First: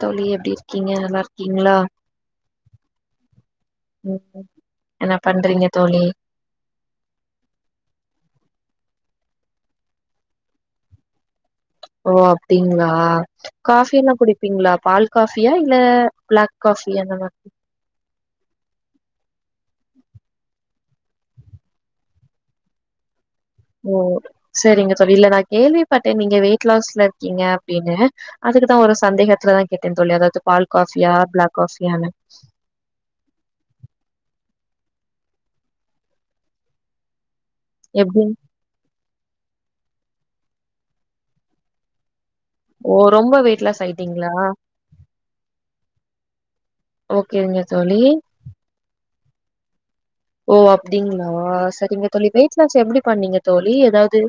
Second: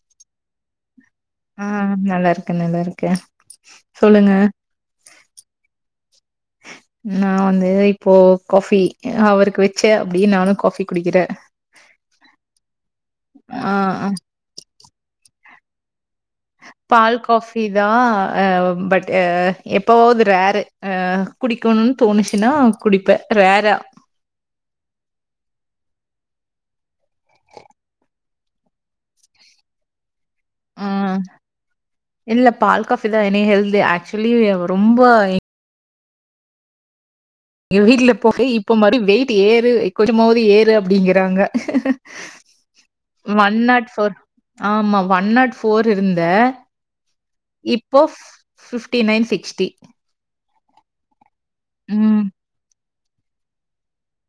தோழி எப்டி இருக்கீங்க நல்லா ஆ இருக்கீங்ளா நல்லா இருக்கே நல்லா இருக்கே உம் சொல்லுங்க ம் என்ன பண்றீங்க தோழி நா வந்து இப்போ காஃபி அவருக்கு வச்சே அப்டியே நானும் காஃபி குடிக்கிறே ஓ அப்டிங்களா ஆ ஆ காஃபின்னா குடிப்பீங்ளா பால் காஃபியா இல்ல பிளாக் காஃபி அந்த பால் மாரி காஃபி இதா பட் எப்போவாவது ரேரு குடிக்கணும்னு தோணுச்சுன்னா குடிப்பே ரேறா ஓ சரிங்க தோழி இல்ல நா கேள்விப்பட்டே நீங்க வெயிட் லாஸ்ல இருக்கீங்க அப்டின்னு அதுக்குதா ஒரு சந்தேகத்துலதா கேட்டேன் தோழி அதாவது பால் ஆ காஃபியா பிளாக் காஃபியானு இல்ல பால் காஃபி தா என்னைய ஹெல்தி ஆக்சுலி ரொம்ப எங்க வீட்ல எப்டி போய் இப்ப மாரி வெயிட் ஏறு கொஞ்சமாவது ஏறு அப்டிங்றாங்க ஓ ரொம்ப one weight loss not four ஆயிட்டீங்களா இருந்தே ஆமா ஒன் நாட் ஃபோர் இருந்தே ஓகேங்க தோழி ஃபிப்டி நைன் சிக்ஸ்டி ஓ அப்டிங்ளா சரிங்க ம். தோழி வெயிட் லாஸ் எப்டி பண்ணீங்க தோழி ஏதாவது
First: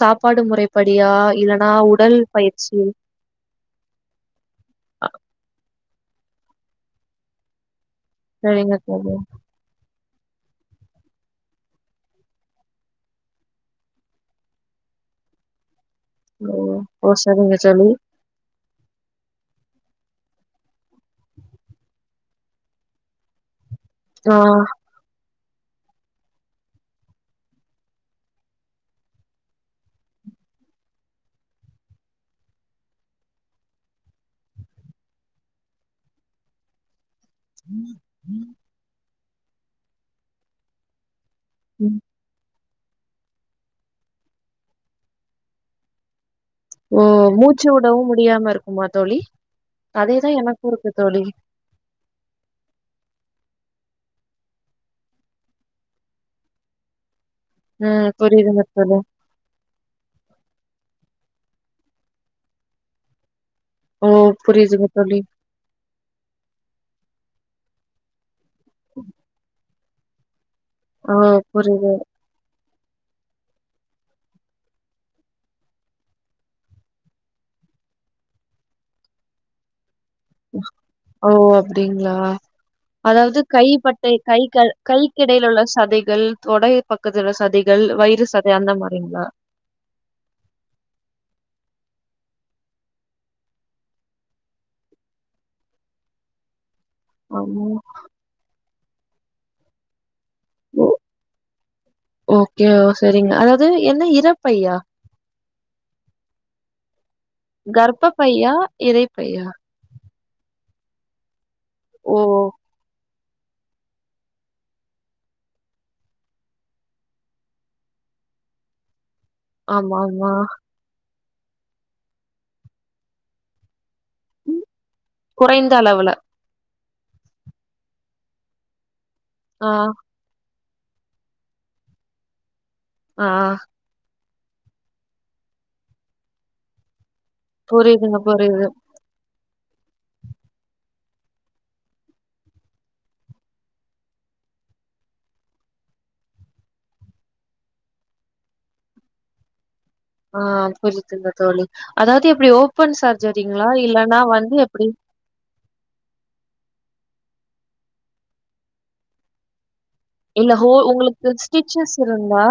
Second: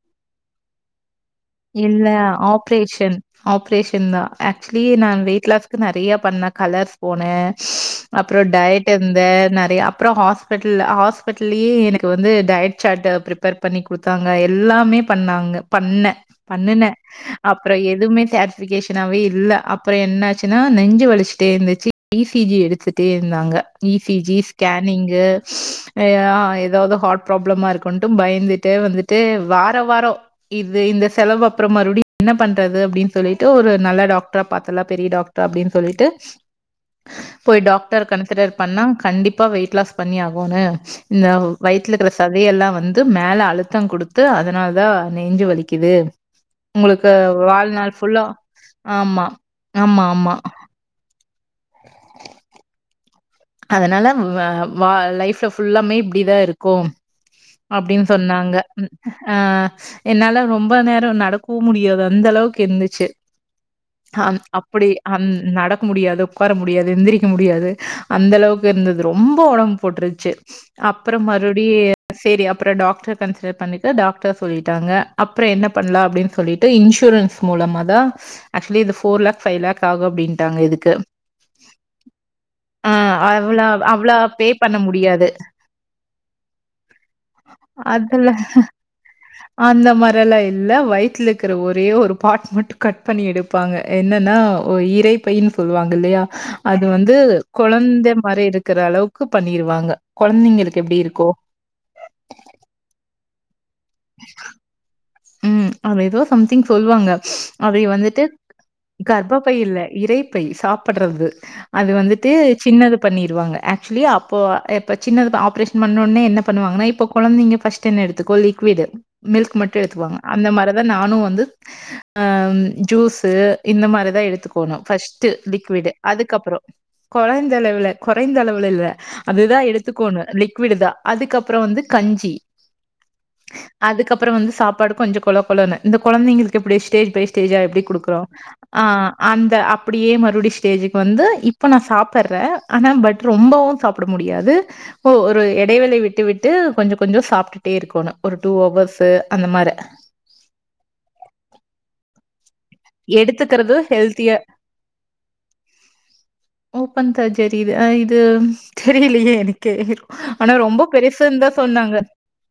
சாப்பாடு முறைப்படியா இல்லன்னா இல்ல உடல் பயிற்சி ஆப்ரேஷன். ஆப்ரேஷன் தா ஆக்சுவலி நா வெயிட் லாஸ்க்கு நெறைய பண்ணே கலர்ஸ் போனே அப்றோம் சரிங்க டயட் தோழி இருந்தே நெறையா அப்றௌம் ஹாஸ்பிட்டல் ஹாஸ்பிட்டல்லையே எனக்கு வந்து டயட் சாட் ப்ரிப்பேர் பண்ணி குடுத்து ங்க எல்லாமே பண்ணாங்க பண்ணே ம் பண்ணுனை ஓ சரிங்க அப்புறோம் தோழி எதுவுமே தே அப்ளிகேஷனாவே இல்ல அப்புறோம் என்னாச்சுன்னா நெஞ்சு வலிச்சுட்டே இருந்துச்சு இ சி ஜி எடுத்துட்டே இருந்தாங்க இ சி ஆ ஜி ஸ்கேன் நீங்க ஏதாவது ஹார்ட் ப்ராப்ளமா இருக்குட்டு பயந்துட்டே வந்துட்டு ட்டு வார வாரோ இது இந்த செலவு அப்புற மறுபடியு என்ன பண்றது அப்படின்னு சொல்லிட்டு ஒரு நல்ல டாக்டரா பார்த்தலா பெரிய டாக்டர் அப்படின்னு சொல்லிட்டு போய் டாக்டர கன்சிடர் பண்ணா கண்டிப்பா வெயிட் லாஸ் பண்ணி ஆகனு இந்த வயித்துல ம் இருக்கிற சதையல்லா வந்து து மேல அழுத்தம் குடுத்து அதனால தா நெஞ்சு வலிக்குது ஓ உங்களுக்கு மூச்சு வாழ்நாள் விடவு ஃபுல்லா முடியாம இருக்குமா தோழி ஆமா ஆமா அதே தா ஆமா எனக்கு இருக்கு தோழி அதனால வா லைஃப்பில ஃபுல்லாமே இப்டி தா இருக்கும் அப்டின்னு ம் சொன்னாங்க புரியுதுங்க தோழி ஆ என்னால ரொம்ப நேர நடக்கவு முடியாது அந்த அளவுக்கு இருந்துச்சு ஓ ஹம் புரியுதுங்க அப்படி தோழி அம் நட க்க முடியாது உட்கார முடியாது எந்திரிக்க முடியாது அந்த அளவுக்கு இருந்தது ரொம்ப உடம்பு போட்டுருச்சு ஓ அப்புறம் மறுபடியு புரியுது செரி அப்புற டாக்டர் கன்சல்ட் பண்ணிட்டு டாக்டர் சொல்லிட்டாங்க அப்புற என்ன பண்ணலா அப்படின்னு சொல்லிட்டு இன்சூரன்ஸ் மூலமா தா ஆக்சுவலி இது ஃபோர் லேக் ஃபை லேக் ஆகு அப்டின் ஓ அப்படிங்களா ஆ அதாவது அவ்ளா கைப்பட்டை அவ்ளா கை பே கால் பண்ண முடியாது. கைக்கிடையில உள்ள சதைகள் தொடை பக்கத்துல சதைகள் வயிறு அதுல சதை அந்த மாரிங்களா அந்த மாரி எல்லா இல்ல வயித்துல இருக்கிற ஒரே ஒரு பார்ட் மட்டு கட் பண்ணி எடுப்பாங்க என்னன்னா இறைப்பைன்னு சொல்லுவாங்க இல்லையா அது வந்து ஆமா குழந்தை மாரி இருக்கிற அளவுக்கு பண்ணிருவாங்க குழந்தைங்களுக்கு ஓ எப்டி இருக்கு ஓகே ஓ சரிங்க அதாவது என்ன இரப்பையா ம் அத எதோ சம்திங் சொல்லுவாங்க அதை வந்துட்டு கர்ப்பப்பையா இரைப்பையா கர்பப்பை இல்ல இரை பை சாப்புட்றது அது ஓ வந்துட்டு சின்னது பண்ணிருவாங்க ஆக்சுவலி அப்போ இப்ப சின்னது ஆப்ரேஷன் பண்ணோனே என்ன பண்ணுவாங்கன்னா இப்ப குழந்தைங்க ஃபஸ்ட் டுன்னு எடுத்துக்கோ லிக்விடு மில்க் மட்டு ஆமா எடுத்துக்குவாங்க ஆமா அந்த மாரி நானு வந்து ஆ ஜூஸ் இந்த மாரிதா எடுத்துக்கணு ஃபஸ்ட் டு குறைந்த லிக்விடு அளவுல அதுக்கப்புற குழந்த அளவுல குறைந்த அளவுல இல்ல அதுதா ஆ எடுத்துக்கணு லிக்விடு தா அதுக்கப்புற வந்து கஞ்சி ஆ அதுக்கப்புற வந்து சாப்பாடு கொஞ்ச கொழ கொழனு இந்த குழந்தைங்களுக்கு எப்டி ஸ்டேஜ் பை ஸ்டே டேஜா எப்டி புரியுதுங்க, குடுக்குறோ புரியுது. ஆ அந்த அப்படியே மறுபடியு ஸ்டேஜ்க்கு வந்து இப்போ நா சாப்புட்றே ஆனா பட் ரொம்பவு சாப் பட முடியாது ஓ ஒரு இடைவெளை விட்டு விட்டு கொஞ்ச கொஞ்சோ சாப்ட்டுட்டே இருக்கணு ஒரு டூ ஹவர்ஸு அந்த மாரி ஆ புரியுதுங்க தோழி அதாவது எப்டி ஓப்பன் சர்ஜரிங்களா எடுத்துக்கறது இல்லனா ஹெல்த்தியா வந்து எப்படி ஓப்பன் சர்ஜரி இது அ இது தெரியலயே எனக்கே இல்ல ஆனா ஹோ ரொம்ப உங்களுக்கு பெருசுன்தா ஸ்டிச்சஸ் சொன்னாங்க இருந்தா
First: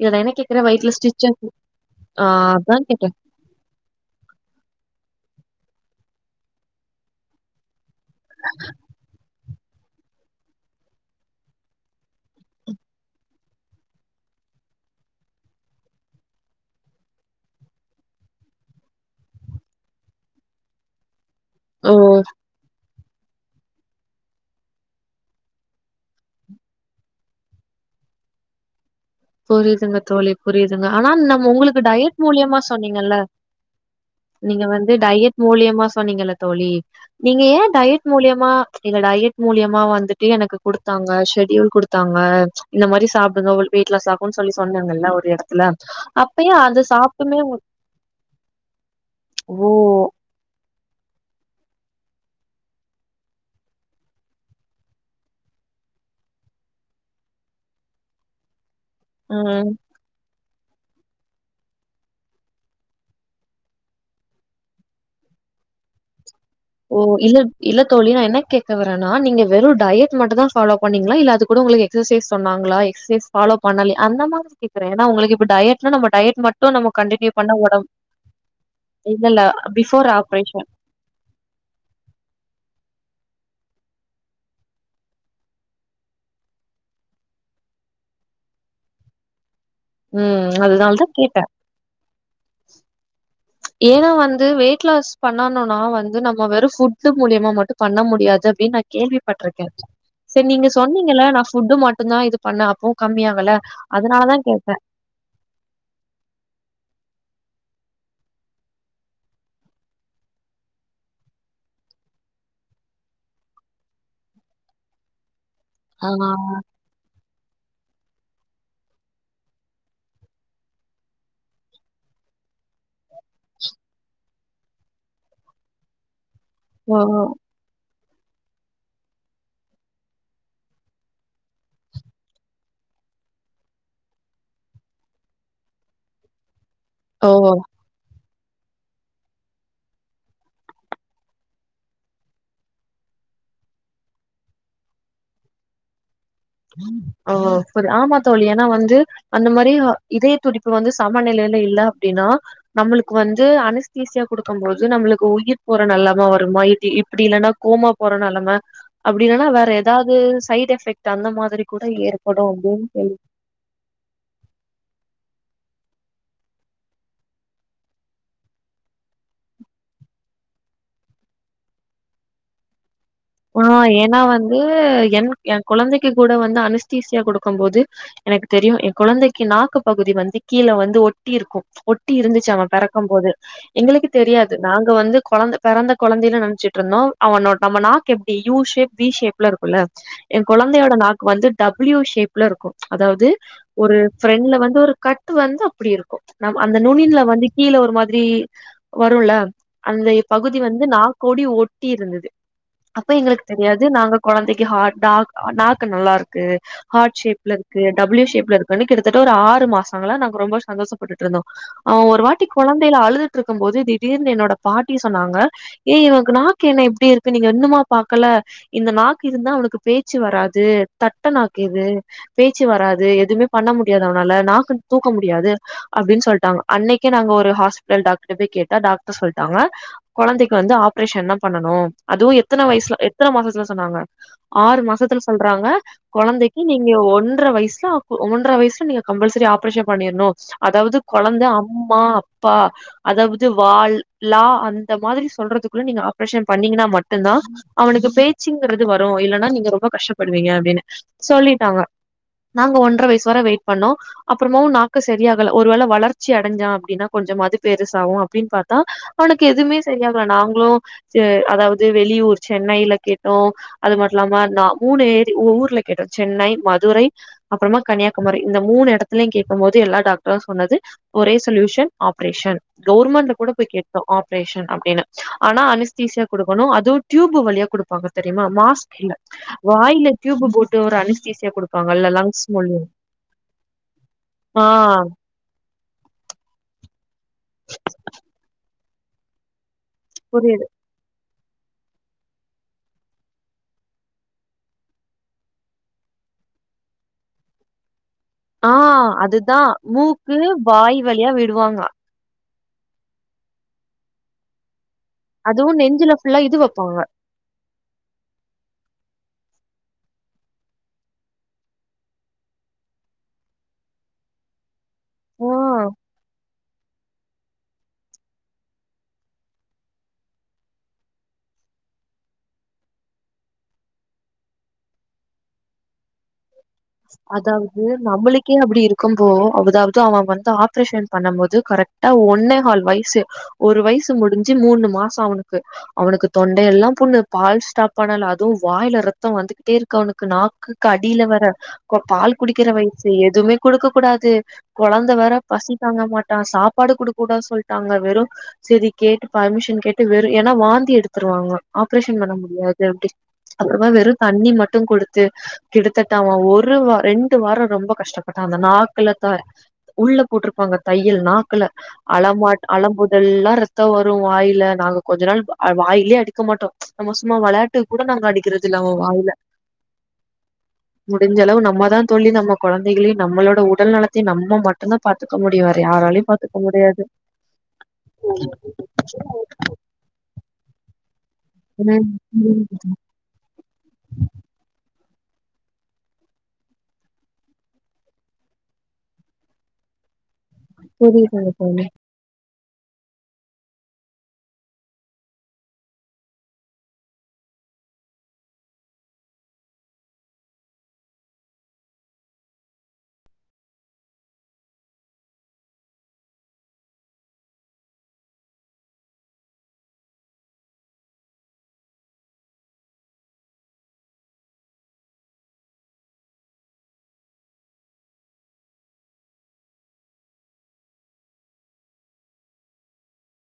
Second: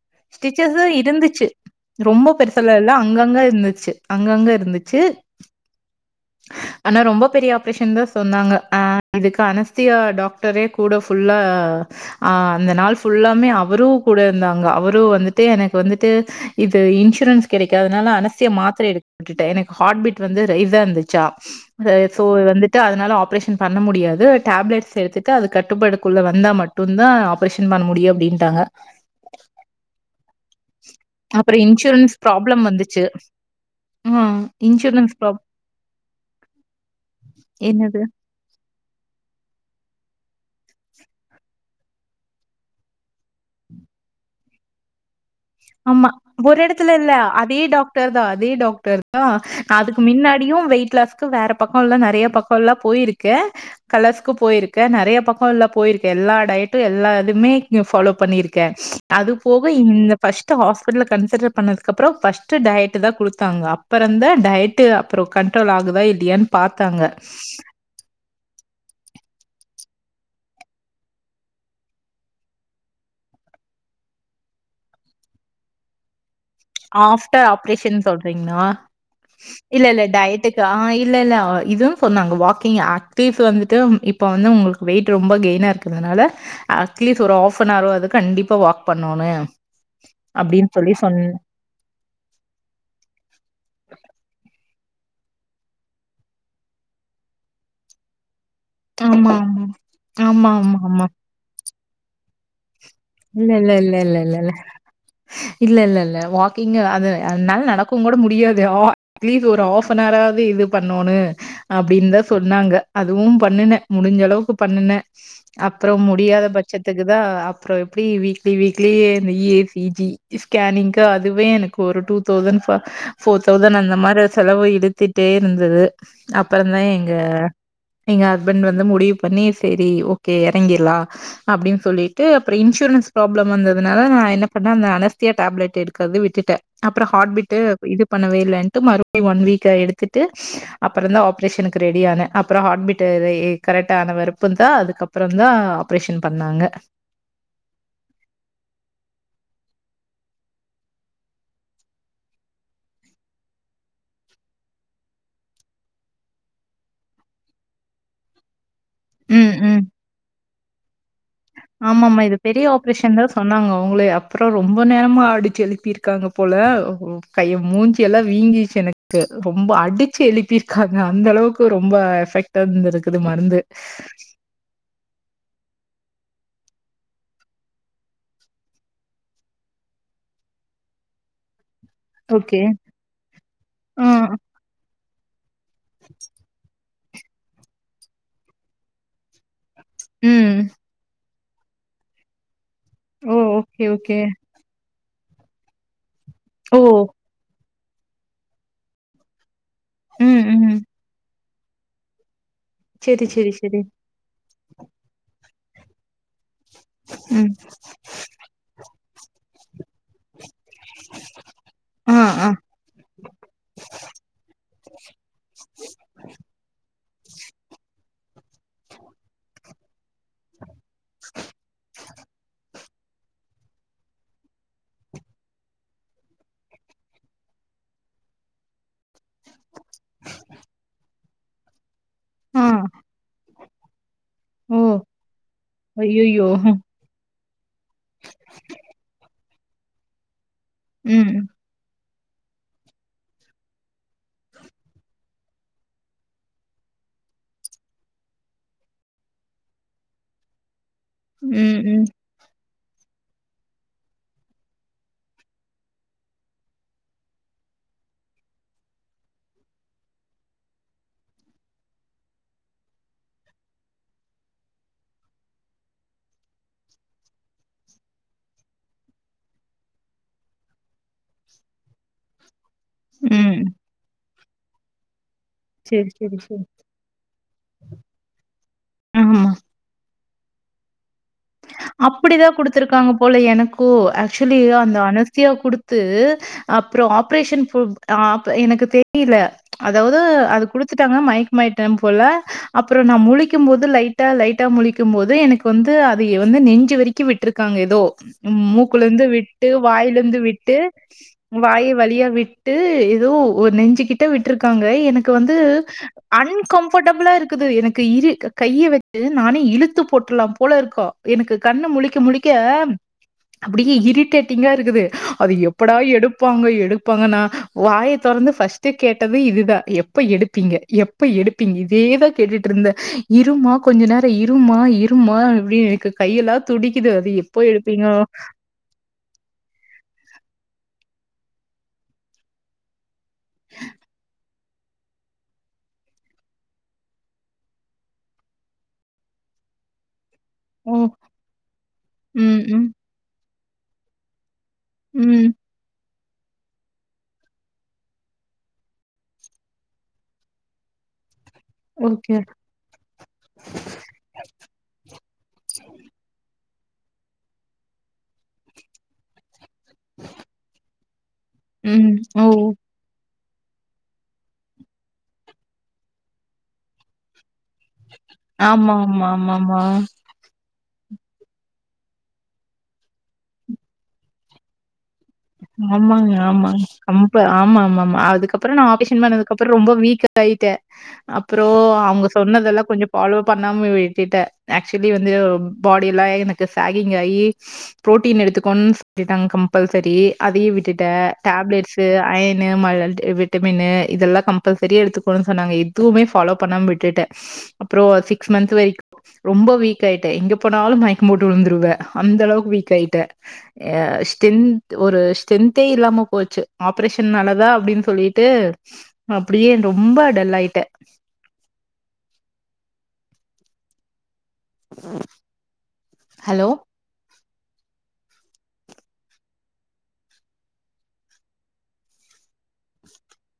இல்ல நான் என்ன கேட்கிறேன் ஸிடிச்சஸ்லா வயித்துல ஸ்டிச்சஸ் இருந்துச்சு ஆ ரொம்ப பெருசல்லா அதான் இல்ல கேட்டேன். அங்கங்க இருந்துச்சு அங்கங்க இருந்துச்சு ஆனா ரொம்ப பெரிய ஆப்ரேஷன் தா சொன்னாங்க அ இதுக்கு அனஸ் த்தியா டாக்டரே கூட ஃபுல்லா ஆ அந்த நாள் ஃபுல்லாமே அவரு கூட இருந்தாங்க அவரு வந்துட்டு எனக்கு வந்துட்டு இது இன்சூரன்ஸ் கிடைக்காதனால அனஸ்த்தியா மாத்திரை எடுத்துகிட்டே எனக்கு ஹார்ட் பீ்ட் வந்து ரைஸா தா இருந்துச் ச்சா ஓ! சோ வந்துட்டு அதனால ஆப்ரேஷன் பண்ண முடியாது டேப்லெட்ஸ் எடுத்துட்டு அது கட்டுப்பாடுக்குள்ள வந்தா மட்டும்தா ஆப்ரேஷன் பண்ண முடியும் அப்படின்ட்டாங்க புரியுதுங்க தோழி புரியுதுங்க ஆனா நம்ம அப்புறம் உங்களுக்கு இன்சூரன்ஸ் டயட் மூலியமா ப்ராப்ளம் வந்துச்சு. சொன்னீங்கல்ல ஆ நீங்க வந்து இன்சூரன்ஸ் டயட் ப்ராப் மூலியமா சொன்னீங்க தோழி நீங்க ஏ என்னது? டயட் மூலியமா இல்ல டயட் மூலியமா வந்துட்டு எனக்கு கொடுத்தாங்க ஷெடியயூல் கொடுத்தாங்க இந்த மாதிரி சாப்பிடுங்க உங்களுக்கு வெயிட் லாஸ் ஆகுனு சொல்லி சொன்னாகல ஒரு இடத்துல ஆமா ஒரு அப்பயும் அது இடத்துல இல்ல சாப்ட்டுமே அதே டாக்டர் தா அதே டாக்டர் தா ஓ அதுக்கு முன்னாடியும் வெயிட் லாஸ் வேற பக்கம் எல்லாம் நிறைய பக்கம் எல்லாம் போயிருக்கு கலர்ஸ்க்க போயிருக்கே நிறைய பக்கம் எல்லாம் போயிருக்கே எல்லா டயட்டும் எல்லா எதுவுமே ஃபாலோ பண்ணியிருக்கே அது ஆ போக இந்த பஸ் ஹாஸ்பிடல் கன்சிடர் பண்ணது அப்புறம் பர்ஸ்ட் டயட் தா கொடுத்தாங்க அப்பறம் தா டயட் வெயிட் அப்புறம் கண்ட்ரோல் ஆகுதா இல்லையன்னனு ஓ பாத்தாங்க இல்ல இல்ல தோழி நா என்ன கேட்க வரன்னா நீங்க வெறும் டயட் மட்டும் தா ஃபாலோ பண்ணீங்களா இல்லா அது கூட உங்களுக்கு எக்சசைஸ் சொன்னாங்களா எகசசைஸ் பாலோ பண்ணா அந்த மாதிரி கேக்குறே ஏன்னா உங்களுக்கு இப்ப டயட்நா டயட் மட்டும் ஆப்டர் ஆப்ரேஷன் சொல்றீங்கன்னா இல்லல்ல இல்ல இல்ல பிஃபோர் டயட்டக்கு ஆப்ரேஷன் ஆ இல்ல இல்ல இது சொன்னாங்க வாக்கிங் ஆக்டிவஸ் வந்துட்டு இப்போ வந்து உங்களுக்கு வெயிட் ரொம்ப கெயினனா இருக்கிறதுனால அட்லீஸ்ட் ஒரு ஹாஃப் அன் அவர் வது கண்டிப்பா வாக் பண்ணோனு ம் அப்படின்னு சொல்லி அதனாலதா சொன் கேட்டே ஏன்னா வந்து வெயிட் லாஸ் பண்ணணும்னா வந்து நம்ம வெறும் ஃபுட் மூலியமா மட்டும் பண்ண முடியாது அப்படின்னு நா ஆமா ஆமா கேள்விப்பட்டிருக்கே சரி ஆமா நீங்க ஆமா ஆமா சொன்னீங்க நா ஃபுட்டு மட்டும்தா இது பண்ண அப்பவும் இல்ல கம்மியாங்கல்ல இல்ல இல்ல இல்ல அதனால தா இல்ல கேட்ட இல்ல இல்ல இல்ல வாக்கிங அது அதனால நடக்கும் கூட முடியாது அட்லீஸ்ட் ஒரு ஹாஃப் அன்ரா ஆவது இது பண்ணோன்னு அப்படின்னுதா சொன்னாங்க அதுவும் பண்ணுனே முடிஞ்ச அளவுக்கு பண்ணுனே அப்புறம் ஆ முடியாத பட்சத்துக்கு தா அப்புறம் எப்படி வீக்லி வீக்லி இசிஜி ஸ்கேனிங்க அதுவே எனக்கு ஒரு டூ தௌசண்ட் ஃபோர் தௌசண்ட் அந்த மாதிரி செலவு இழுத்துட்டே இருந்தது அப்பறம்தா ஓ எங்க எங்க ஹஸ்பண்ட் வந்து முடிவு பண்ணி சரி ஓகே இறங்கலா அப்படின்னு சொல்லி ட்டு அப்புற இன்சுரன் ப்ராப்ளம் வந்தது நால என்ன பண்ண அந்த அனஸ்தியா டப்லட் எடுக்கிறத விட்டுட்ட அப்புறம் ஓ ஹார்ட்பிட்டு இது பண்ணவே இல்ன்ட்டு மறுபடியும் ஒன் வீக் எடுத்துட்டு அப்புறம் தா ஆப்ரேஷனுக்கு ரெடி ஆன அப்புறம் ஹார்ட் பீட் கரெக்ட் ஆன வெறுப்பு தா அதுக்கப்புறம் தா ஆப்ரேஷன் பண்ணாங்க ஓ புரி ஆமா தோழி ஏன்னா வந்து அந்த மாதிரி இதய துடிப்பு வந்து சமான நிலையில இல்ல அப்படின்னா நம்மளுக்கு வந்து அனஸ்தீசியா குடுக்கும் போது நம்மளுக்கு உயிர் போற நிலம வருமா இப்படி இல்ன்னா கோமா போற நிலம அப்படி இல்லனா ம் வேற ம் ஏதாவது சைட் எஃபெக்ட் அந்த மாதிரி கூட ஆமாமா இது ஏற்படு பெரிய அப்டின்னு கேள்வி ஆப்ரேஷன் சொன்னாங்க அவங்கலே அப்புறம் ரொம்ப நேரமா ஆடிச்சு எழுப்பியிருக்காங்க போல கைய மூஞ்சில்லாம் வீங்கிச்சு எனக்கு ரொம்ப அடிச்சு எழுப்பியிருக்காங்க அந்த அளவுக்கு ரொம்ப எஃபெக்ட் தந்திருக்கு ஆ ஏன்னா வந்து என் என் குழந்தைக்கு கூட வந்து அனுஸ்திசியா கொடுக்கும் போது எனக்கு தெரியும் எ குழந்தைக்கு நாக்கு பகுதி வந்து கீழே வந்து ஒட்டி இருக்கு ஒட்டி இருந்துச்ச ஓகே. அவ பிறக்கும் போது ஆ. எங்களுக்கு தெரியாது நாங்க வந்து குழ பிறந்த குழந்தையில நனச்சு இருந்தோ அவனோ நம்ம நாக்கு எப்படி யூ ஷேப் வி ஷேப்ல இருக்குல்ல எ ம். குழந்தையோட நாக்கு வந்துடபள்யூ ஷேப்ல இருக்கும் அதாவது ஓ! ஓகே, ஒரு ஓகே. பிரண்ட்ல வந்து ஒரு கட் ட்டு வந்து அப்டி இருக்கு நம் அந்த ஓ! நுண்ணின்ல வந்து கீழ ஒரு மாதிரி வருல அந்த ம், பகுதி ம். வந்து நாக்கோடி ஒட்டி இருந்தது அப்ப சரி, எங்களுக்கு சரி, சரி. தெரியாது நாங்க குழந்தைக்கு ஹார்ட் நாக் நாக்கு நல்லா இருக் க்கு ஹார்ட் ம். ஷேப்ல இருக்கு டபூல்யு ஷேப்ல இருக்குன்னு கிட்டத்தட்ட ஒரு ஆறு மாசங்களா நாங்க ரொம்ப சந்தோஷப்பட்டுட்டு இருந்தோ ஆஹ் ஆ, ஒரு வாட்டி ஆ, குழந்தையில அழுதுட்டு இருக்கும் போது திடீர்னு என்னோட பாட்டி சொன்னாங்க ஏய் இவனக்கு நாக்கு என்ன எப்டி இருக்கு நீங்க இன்னுமா பாக்கல இந்த நாக்கு இருந்தா அவனுக்கு பேச் பேச்சு வராது தட்ட நாக்கு இது பேச்சு வராது எதுமே பண்ண முடியாது அவனால நாக்கு தூக்க முடியாது அப்டின்னு சொல்ட்டாங்க அன்னைக்கே நாங்க ஒரு ஹாஸ்பிட்டல் டாக்டர்ட போய் கேட்டா டாக்டரு சொல்லிட்டாங்க குழந்தைக்கு வந்து ஆப்ரேஷன் தா பண்ணனு அதுவு ஆ. எத்தன வயசுல எத்தன மாசத்துல சொன்னாங்க ஓ! ஆறு மாசத்துல சொல்றாங்க அய்யய்யோ! குழந்தைக்கு நீங்க ஒன்றர வயசுல ஒன்ற வயசுல நீங்க கம்பல்சரி ஆப்ரேஷன் பண்ணிருணு அதாவ்து ம், குழந்த அம்மா அப்பா அதாவ்து வாள்லா அந்த மாதிரி சொல்றதுக்குள்ள நீங்க ஆப்ரேஷன் பண்ணீங்கன்னா மட் மட்டுதா அவனுக்கு பேச்சுங்கிறது வரு இல்லன்னா நீங்க ரொம்ப கஷ்டப்படுவீங்க அப்டின்னு ம், சொல்லிட்டாங்க ம், நாங்க ஒன்றரை வயசு வர வெயிட் பண்ணோ அப்புறமு நாக்கு சரியாகல ஒரு வேளை வளர்ச்சி அடைஞ்சா அப்டின்னா கொஞ்சமாவது பெருசாகு அப்டின்னு பாத்தா அவனுக்கு எதுவுமே சரியாகல நாங்களு அதாவது வெளியூர் சென்னையில கேட்டோ அது மட்டு இல்லாம நா மூணு ஏரி ஊர்ல கேட்டோ சென்னை மதுரை அப்புறமா கன்னியாகுமரி இந்த மூணுடத்துலயு கேக்கும்போது எல்லா டாக்டரு சொன்னது ஒரே சொல்யூஷன் ஆப்ரேஷன் கவுர்மெண்ட்ல கூட ம். போய் கேட்டோ ஆப்ரேஷன் அப்டின்னு ஆனா சரி, அனுஸ்தீசியா சரி, குடு சரி. அதுவு டியூப் வழியா கொடுப்பாங்க தெரியுமா மாஸ்க் இல்ல ஆமா. வாயில டியூப்பு போட்டு ஒரு அனுஸ்தீசியா கொடுப்பாங்கல்ல லங்ஸ் அப்படிதான் மூலியு குடுத்துருக்காங்க போல ஆஹ் சியா கொடுத்து அப்புறோ ஆப்ரேஷன் எனக்கு தெரியல அதாவ்து அது புரியுது குடுத்துட்டாங்கனா மைக்கமாய்ட்டா போல அப்புறோ நா முழிக்கும் போது லைட்டா லைட்டா முழிக்கும் போது எனக்கு வந்து அதைய வந்து நெஞ்சு வரைக்கு விட்டுருக்காங்க எதோ ஆ மூக்குல இருந்து அதுதா விட்டு வாயில மூக்கு இருந்து விட்டு வாய் வழியா விடுவாங்க வாய் வழியா விட் ட்டு எதோ ஒரு நெஞ்சு கிட்ட விட்டுருக்காங்க எனக் கு வந்து அதுவு நெஞ்சுல ஃபுல்லா இது வெப்பாங்க அன்கம்ஃபடபிளா இருக்குது எனக்கு இரு கைய வச்சு நானே இழுத்து போட்டுர்லா போல இருக்கா எனக்கு கண்ணு முழிக்க முழிக்க அப்டியே இரிட்டேட்டிங்கா இருக்குது அது ஆ எப்படா எடுப்பாங்க எடுப்பாங்கன்னா வாய திறந்து ஃபர்ஸ்ட்டு கேட்டது இதுதா எப்ப எடுப்பீங்க எப்ப எடுப்பீங்க இதேதா கேட்டுட்டு இருந்தே இருமா கொஞ்ச நேரோ இருமா இருமா அப்டின்னு கையல்லா அதாவ்து நம்மளுக்கே அப்டி இருக் இருக்கும் போ அதாவ்து அவெ வந்து ஆப்ரேஷன் பண்ணும் போது கரெக்டா ஒன்னே ஹால் வயசு ஒரு வயசு முடிஞ்சு மூணு மாசோ அவனுக்கு அவனுக்கு தொண்டையெல்லா புண்ணு பால் ஸ்டாப் பண்ணல அதுவு வாயில ரத்தோ வந்துகிட்டே இருக்கு அவனுக்கு நாக் ஓ கடியில வர பால் ம் குடிக்கிற ம் வயசு எதுவுமே குடுக்க கூடாது குழந்த வேற ம் பசித் தாங்க மாட்டா சாப்பாடு கொடுக்க கூடா சொல்ட்டாங்க வெறு சரி கேட்டு பர்மிஷன் கேட்டு வெறும் ஏன்னா வாந்தி எடுத்துருவாங்க ஆப்ரேஷன் பண்ண ஓகே முடியாது அப்டி அப்றமா வெறும் தண்ணி மட்டு கொடுத்து கிட்டதட்ட அவ ஒரு வா ரெண்டு வாரோ ரொம்ப கஷ்டப்பட்டா அந்த நாக்குல தா உள்ள போட்ருப்பாங்க தையல் நாக்குல ம் ஓ அழமாட் அழம்போதெல்லா ரெத் தோ வரு வாயில நாங்க கொஞ்ச நாள் அ வாயிலயே அடிக்க மாட்டோ நம்ம சும்மா வெளையாட் டுக் கூட நாங்க அடிக்கிறது இல்ல அவன் ஆமாமா ஆமாமா முடிஞ்சளவு நம்மதா தோழி நம்ம கொழந்தைகளையு நம்மளோட உடல் நலத்தையு நம்ம மட் ஆமாங்க ஆமா முடியாது கம்ப ஆமாமாமா அதுக்கப்பறோ நா ஆபீஷன் பண்ணதுக்கப்பறோ ரொம்ப வீக்கா காயிட்ட அப்றோ ம் அவங்க ம் சொன்னதெல்லா கொஞ்சப் ஃபாலோ பண்ணாம விட்டுட்டே ஆக்சுலி வந்து பாடியெல்லா எனக்கு சேகிங் ஆயி புரோட்டீன் எடுத்துக்கோன் சொல்லிட்டாங் கம்பல்சரி அதையு விட்டுட்டே புரியுதுங்க தோழி டேப்லெட்ஸூ அயனு மல்லல்ட் அ விட்டமின்னு இதெல்லா கம்பல்சரி எடுத்துக்கோணு சொன்னாங்க எதுவுமே ஃபாலோ பண்ணாம விட்டுட்டே அப்றோ சிக்ஸ் மந்த் வரைக் ரொம்ப வீக் ஆயிட்டே எங்க போனாலு மயக்கம்போட்டு விழுந்துருவே அந்தளவுக்கு வீக் ஆயிட்டே யா ஸ்டென்த்து ஒரு ஸ்டென்த்தே இல்லாம போச்சு ஆப்ரேஷன் நாலதா அப்டின் சொல்லிட்டு அப்டியே ரொம்ப டல்லாயிட்டே ஹலோ